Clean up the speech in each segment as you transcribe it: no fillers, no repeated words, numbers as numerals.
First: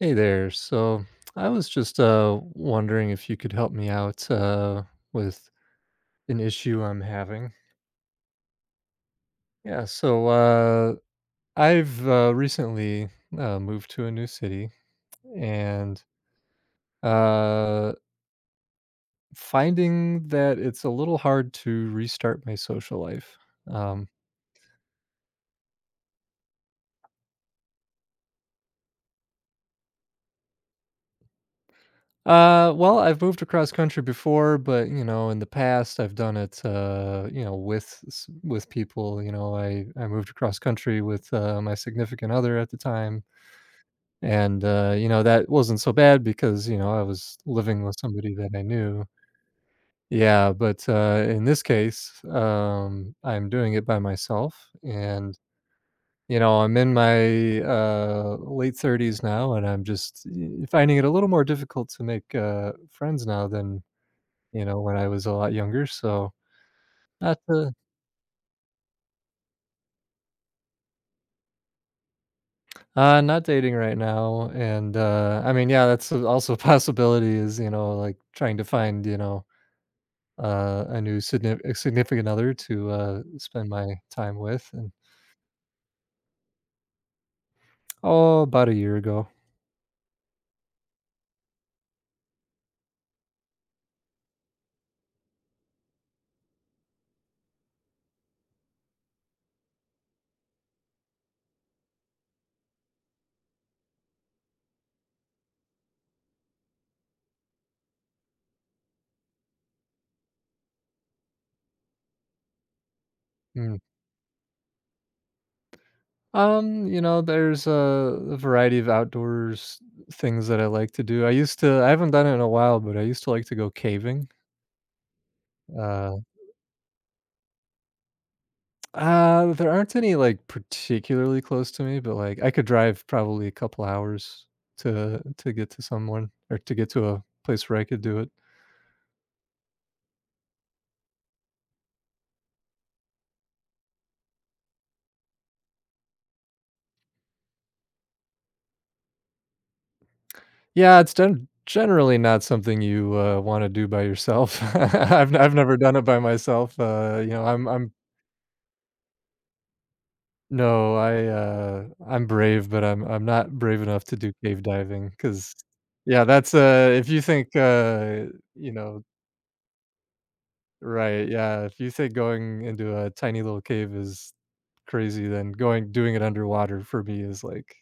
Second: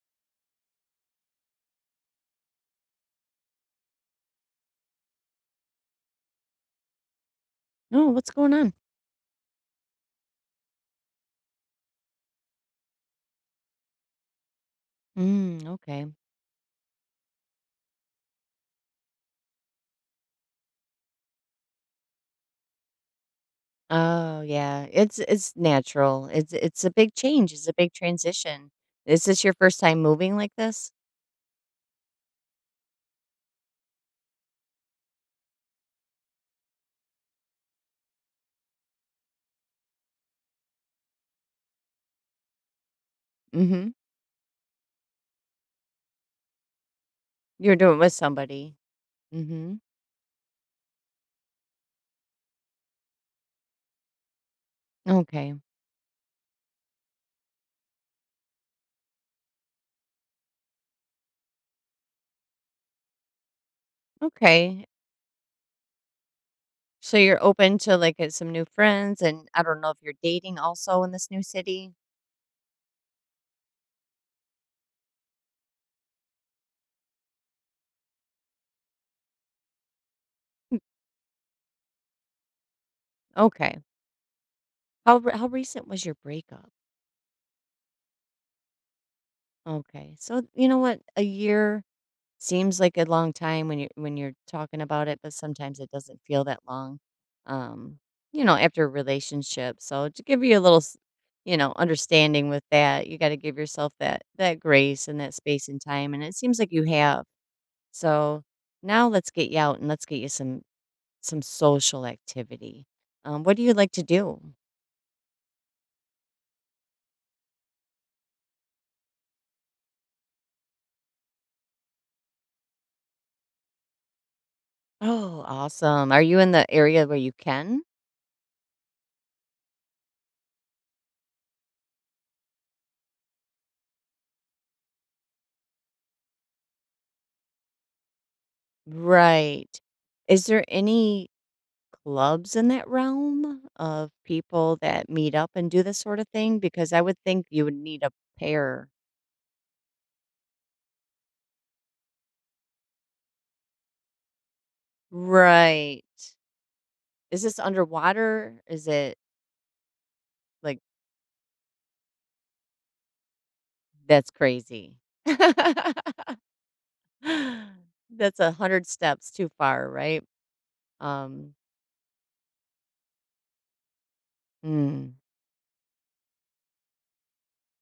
Hey there. So I was just wondering if you could help me out with an issue I'm having. No, what's going on? Yeah, so I've recently moved to a new city Mm, and okay. uh finding that it's a little hard to restart my social life. Um Oh, yeah. It's natural. It's a big change. It's a big transition. Is this your first time moving like this? Well, I've moved across country before, but you know, in the past, I've done it, you know, with people. You know, I moved across country with my significant other at the time, Mm-hmm. and you know, that wasn't so bad because, you know, I was You're living doing with it with somebody that I somebody. knew. Mm-hmm. Yeah, but in this case, I'm doing it by myself, and, Okay. you know, I'm in my late 30s now, and I'm just finding it a little more difficult to make friends now than, you know, Okay. when I was a lot younger, so So not you're to open to some new friends, and I don't know if you're dating also in this new city. Not dating right now, and, I mean, yeah, that's also a possibility is, you know, like, trying to find, you know, a new signif a significant other to, spend Okay. my time with, and How recent was your breakup? oh, about a year ago. Okay. So you know what? A year seems like a long time when you're talking about it, but sometimes it doesn't feel that long, um, you know, after a relationship. So to give you a little, you know, understanding with that, you got to give yourself that grace and that space and time, and it seems like you have. So now let's get you out and let's get you some social activity. What do you Mm. like to do? You know, there's a variety of outdoors things that I like to do. I used to I haven't done it in a while, but I used to like to go caving. Oh, awesome. uh Are you in the area where you can? There aren't any, like, particularly close to me, but, like, I could drive probably a couple hours to get to someone or to get to a place where I could do it. Right. Is there any clubs in that realm of people that meet up and do this sort of thing? Because I would think you would need a pair. Yeah, it's generally not something you, wanna do by yourself. I've never done it Right. by myself, you Is know, this I'm underwater? Is it like no, I, I'm brave, but I'm not brave enough to that's do cave crazy? diving because yeah, that's, if you think, That's a you hundred know steps too far, right? Right, Um. yeah, if you say going into a tiny little cave is mm. crazy, then going doing it underwater for me is, like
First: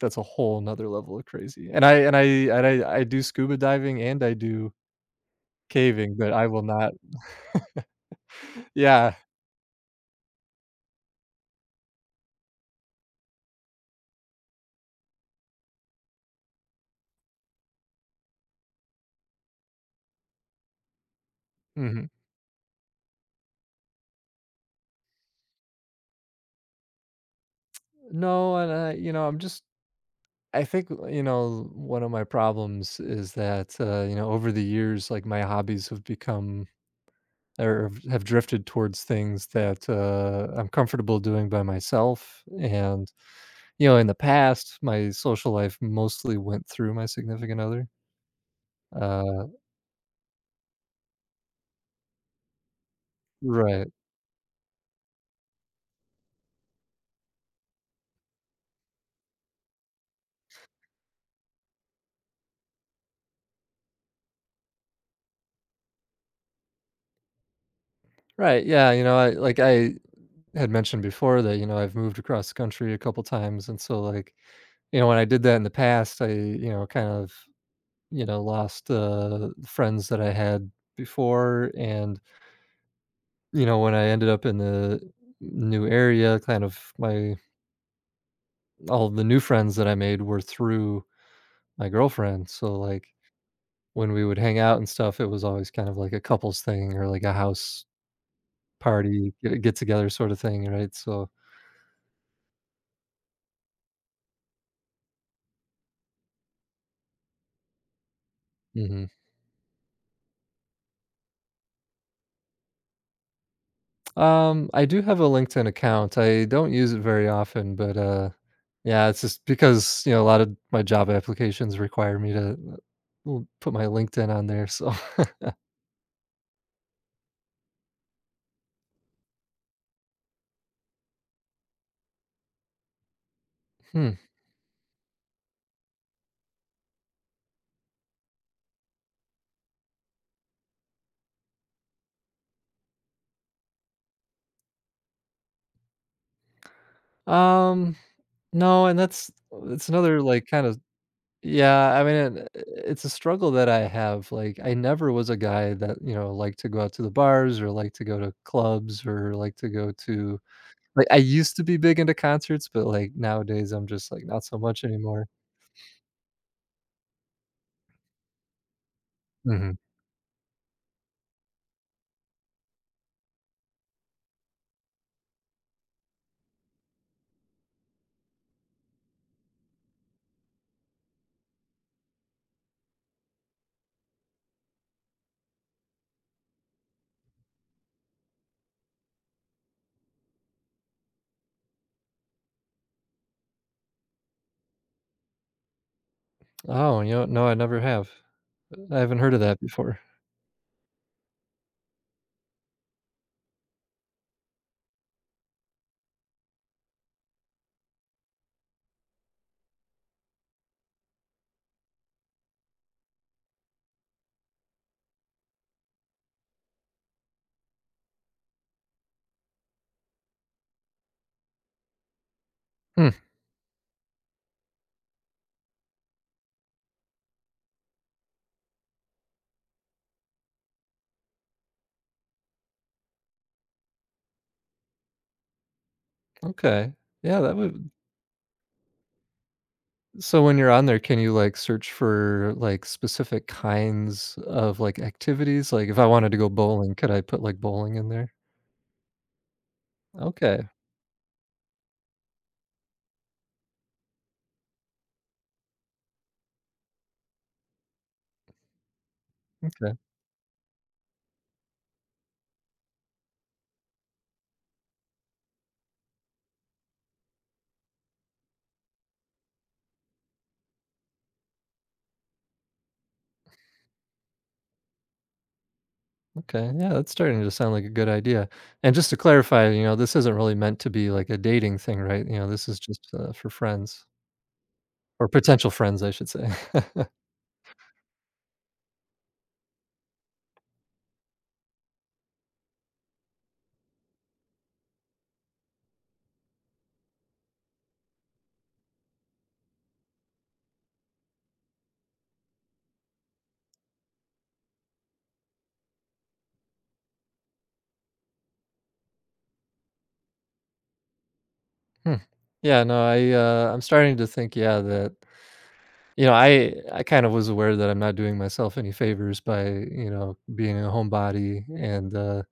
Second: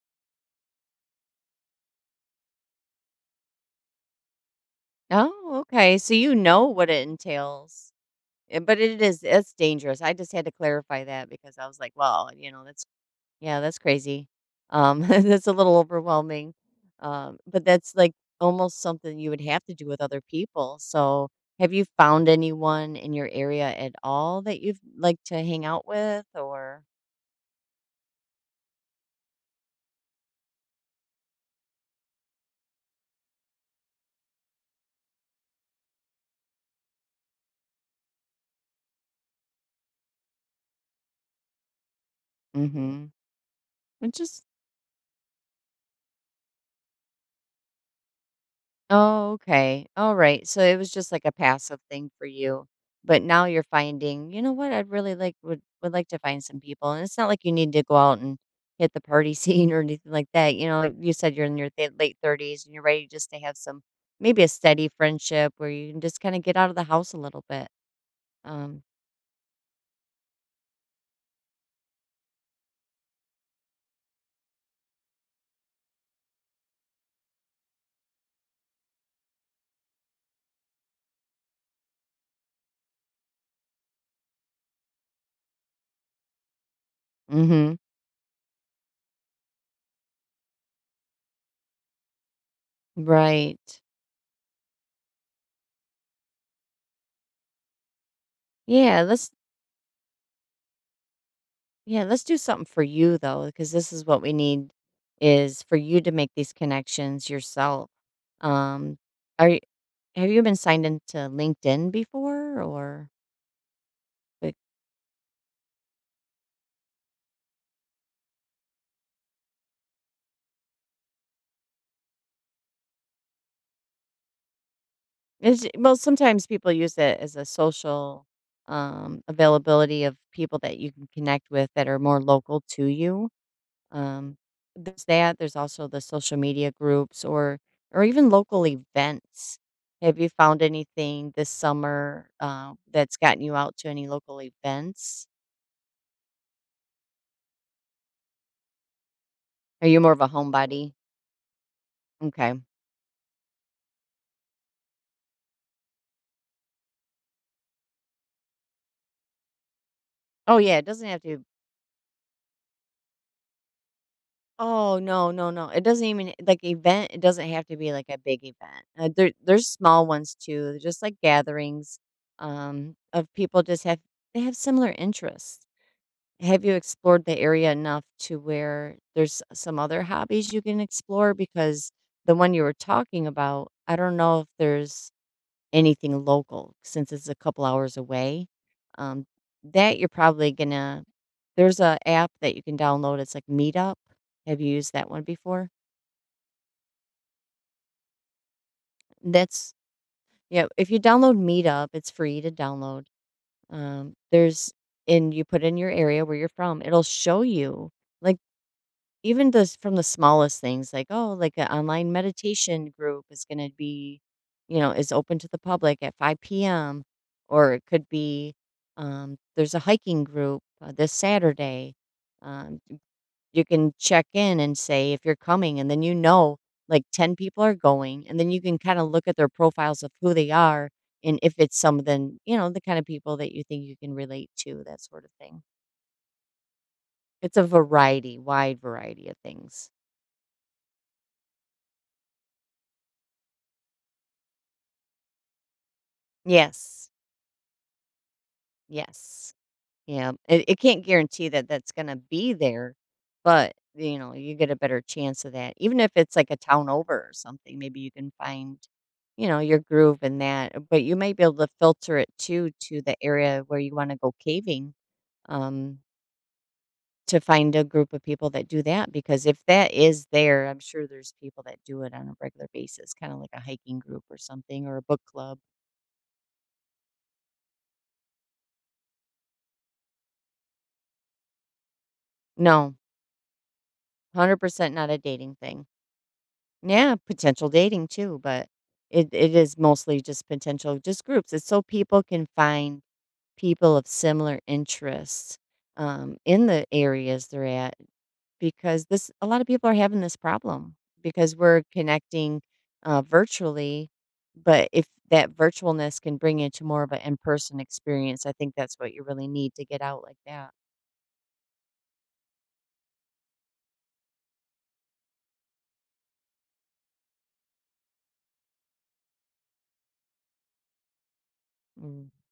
that's a whole 'nother level of crazy, and I do scuba diving and I do Oh, okay. So caving, but you I will know what not. it entails. But it Yeah, is, it's dangerous. I just had to clarify that because I was like, well, you know, that's... Yeah, that's crazy. That's a little overwhelming. But that's like almost something you would have to do with other people. So, have you mhm. found anyone in your area at all that you'd like to hang out with or? No, and I, you know, I think, you know, one of my problems is that, you know, over the years, like, my hobbies have become or have drifted towards things that, I'm comfortable doing by myself. And Mhm. you know, in the Which is past, my social life mostly went through my significant other. Oh, Uh, okay. All right. So it was just like a passive thing for you. But now you're right. finding, you know what, I'd really like, would like to find some people. And it's not like you need to go out and hit the party scene or anything like that. You know, like you said, you're in your late 30s and you're ready just to have some, maybe a steady friendship where you can just kind of get out of the house a little bit. Right, Um yeah, you know, I had mentioned before that, you know, I've moved across the country a couple times, and so, like, you know, when I did that in the past, I, you know, kind of, you know, lost, friends that I had before, and, you know, when I ended up in the new area, kind of my mhm. all the new friends that I made were through my girlfriend, so, like, Right. when we would hang out and stuff, it was always kind of like a couples thing, or like a house Yeah, let's party, get together sort of thing, right? So, Yeah, let's do something for you though, because this is what we need is for you to make these connections yourself. Um, mhm. are you, have you been signed into LinkedIn before? Or like, I do have a LinkedIn account. I don't use it very often, but, yeah, it's just because, you know, a lot of my job applications require me to, l put my LinkedIn on there, so. it's, well, sometimes people use it as a social, availability of people that you can connect with that are more local to you. Hmm. Um, there's also the social media groups, or even local events. Have you found anything this summer, that's gotten you out to any local events? Um, no, and that's Are it's you more of another, a like, kind of homebody? yeah, I mean, it Okay. it's a struggle that I have, like, I never was a guy that, you know, liked to go out to the bars or liked to go to clubs or liked to go to Oh, yeah, it like, doesn't I have to... used to be big into concerts, but, like, nowadays, I'm just, like, not so much Oh, anymore. no, no, no. It doesn't even like, event, it doesn't have to be, like, a big event. There there's Mhm. small ones too, just, like, gatherings, of people just have, they have similar interests. Have you explored the area enough to where there's some other hobbies you can explore? Because the one you were talking about, I don't know if there's anything local since it's a couple hours away. Um, that you're probably gonna, there's a app that you can download. It's like Meetup. Have you used that one before? Oh, you know, no, I never have. I haven't heard of that That's, before. yeah, if you download Meetup, it's free to download. Um, there's, and you put in your area where you're from, it'll show you like, even those from the smallest things, like, oh, like an online meditation group is going to be, you know, is open to the public at 5 p.m. Or it could be, there's a hiking group this Saturday. Um, Hmm, you can check in and say if you're coming, and then you know, like 10 people are going, and then you can kind of look at their profiles of who they are, and if it's some of them, you know, the kind of people that you think you can relate to, that sort of thing. okay. Yeah, It's that a would variety, wide variety of things. so when you're on there, can you, like, search for, like, specific kinds of, like, activities? Like, if I wanted to go bowling, Yes. could I put, like, bowling in there? Yes. Yeah. It, Okay, it can't guarantee that that's going to be there, but you know, you get a better chance of that. Even if it's like a town over or something, maybe you can find, you know, your okay. groove in that. But you might be able to filter it too to the area where you want to go caving, um, to find a group of people that do that. Because if that is there, I'm sure there's people that do it on a regular basis, kind of like a hiking group or something, or a book club. Okay, yeah, that's starting to sound like a good idea. And just to clarify, you know, this isn't really meant to be like a dating thing, right? You know, this is No, just for friends 100% not a or dating potential thing. friends, I should say. Yeah, potential dating too, but it is mostly just potential, just groups. It's so people can find people of similar interests in the areas they're at, because this, a lot of people are having this problem because we're connecting virtually, but if that virtualness can bring you to more of an in person experience, I think that's what you really need, to get out like that. Hmm. Yeah, no, I I'm starting to think, yeah, that, you know, I kind of was aware that I'm not doing myself any favors by, you know, being a homebody, and Mm,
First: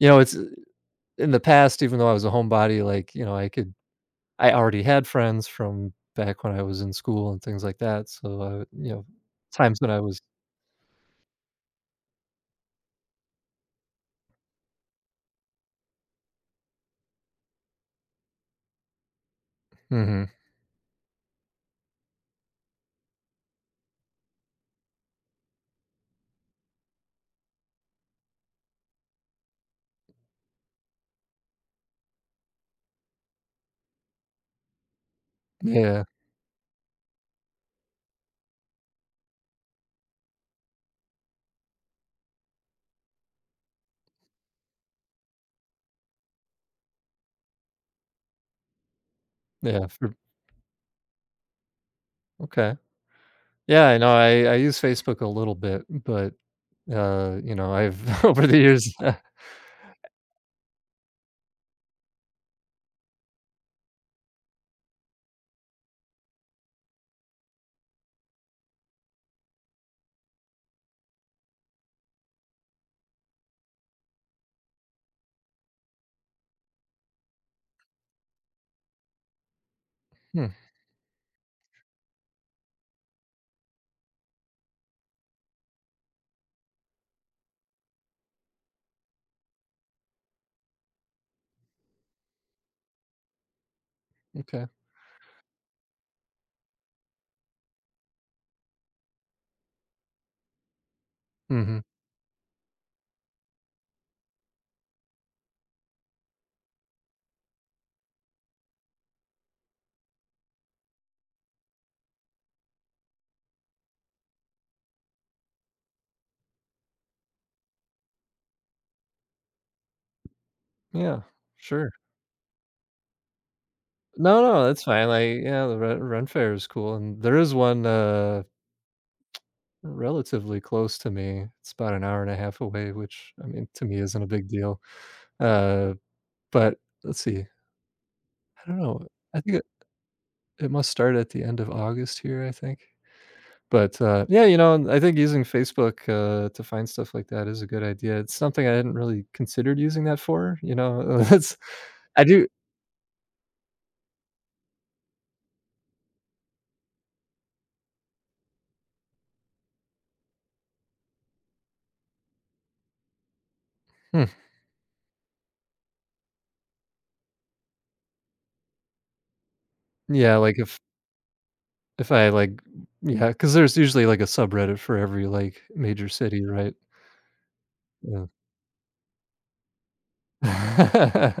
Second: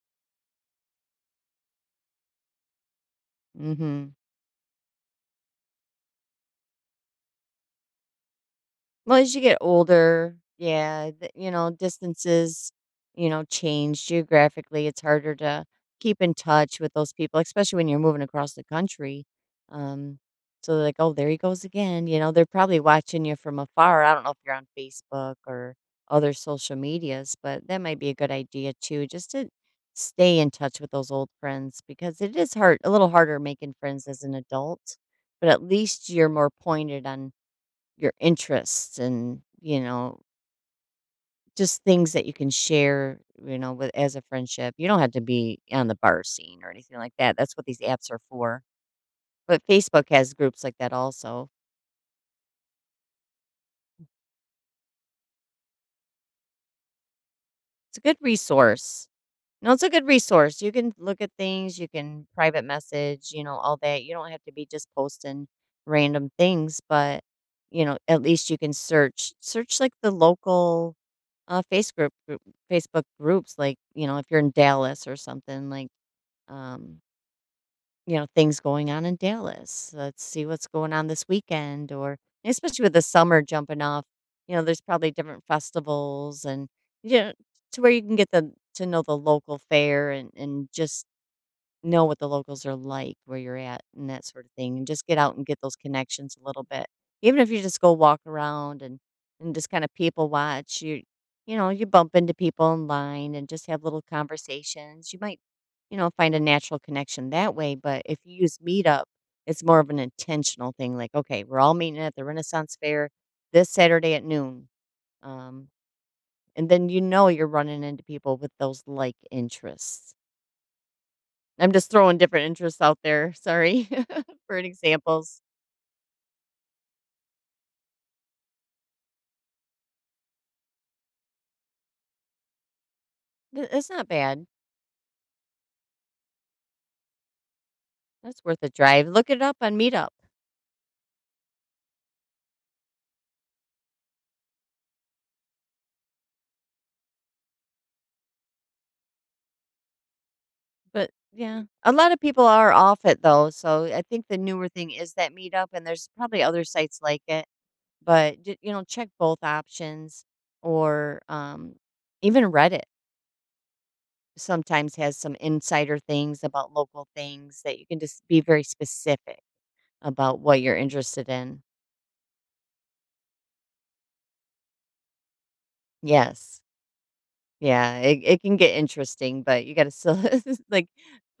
you know, it's in the past, even though I was a homebody, like, you know, I could mm-hmm. I already had friends from back when I was in school and things like that, so, you know, Well, as you get times when I was older, yeah, you know, distances, you know, change geographically. It's harder to keep in touch with those people, especially when you're moving across the country. Um, mhm. so they're like, oh, there he goes again. You know, they're probably watching you from afar. I don't know if you're on Facebook or other social medias, but that might be a good idea too, just to stay in touch with those old friends, because it is hard, a little harder making friends as an adult, but at Yeah, least you're more pointed on your interests, and you know, just things that you can share, you know, with, as a friendship. You don't have to be on the bar scene or anything like that. That's what these apps are for. But yeah, Facebook for has groups like that also. okay. Yeah, I know, I use Facebook a little bit, but, you know, I've It's a good over the years. resource. No, it's a good resource. You can look at things, you can private message, you know, all that. You don't have to be just posting random things, but you know, at least you can search like the local Facebook group, Facebook groups, like, you know, if you're in Dallas or something, like, um you know, things going on in Dallas. Let's see Hmm, what's going on this weekend, or especially with the summer jumping off, you know, there's probably different festivals, and you know, to where you can get the, to know the local fair, and just know what the locals are like where you're at, and that sort of okay. thing, and just get out and get those connections a little bit. Even if you just go walk around and just kinda people watch, you know, Mhm. you bump into people in line and just have little conversations. You might, you know, find a natural connection that way, but if you use Meetup, it's more of an intentional thing, like, "Okay, we're all meeting at the Renaissance Fair this Saturday at noon," um, and then you know you're running into people with those like interests. Yeah, I'm just sure. throwing different interests out there, sorry, No, for an no, that's fine, examples. like, yeah, the run Ren Fair is cool, and there is one, relatively close to me. It's about an hour and a half away, which, I Th mean, to it's me not isn't a bad. big deal, uh, but let's see. That's worth a I don't know. drive. Look it I up think on Meetup, it must start at the end of August here, I think. But, yeah, you know, and I think using Facebook, to find stuff like that is a good idea. It's something I hadn't really considered using that for, you but, know. That's yeah. A lot of I people do are off it, though, so I think the newer thing is that Meetup, and there's probably other sites like it, but ju you know, check both options, or, um, even Reddit hmm, sometimes has some insider things about local things, that you can just be very specific yeah, about like, what you're interested in. if I, like, yeah, because there's usually, like, a subreddit for every, like, major city, Yes. right? Yeah, it Yeah. it can get interesting, but you gotta still like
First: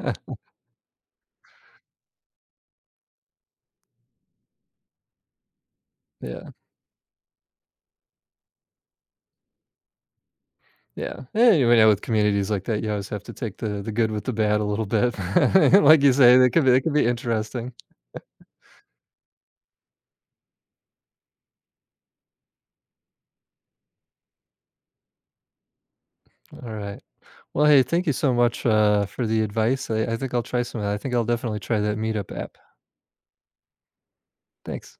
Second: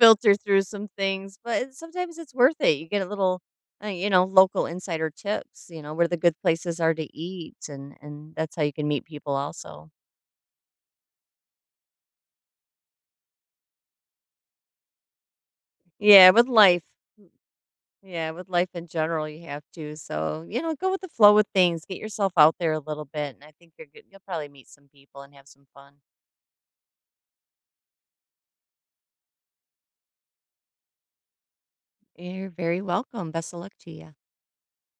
filter through some things, but it- sometimes it's worth it. You get a little, you know, local insider tips, you know, where the good Yeah, places are to eat, and that's how you can meet people also. yeah. Anyway, yeah, with communities like that, you always have to take the good with the bad a little bit. Like you Yeah, say, with they life. could be interesting. Yeah, with life in general, you have to. So you know, go with the flow with things. Get yourself out there a little bit, and I think you're good. You'll probably meet some people and have some fun. All right. Well, hey, thank you so much for the advice. I think I'll try some of that. I think I'll definitely try that Meetup You're app. very welcome. Best of luck to you. Thanks.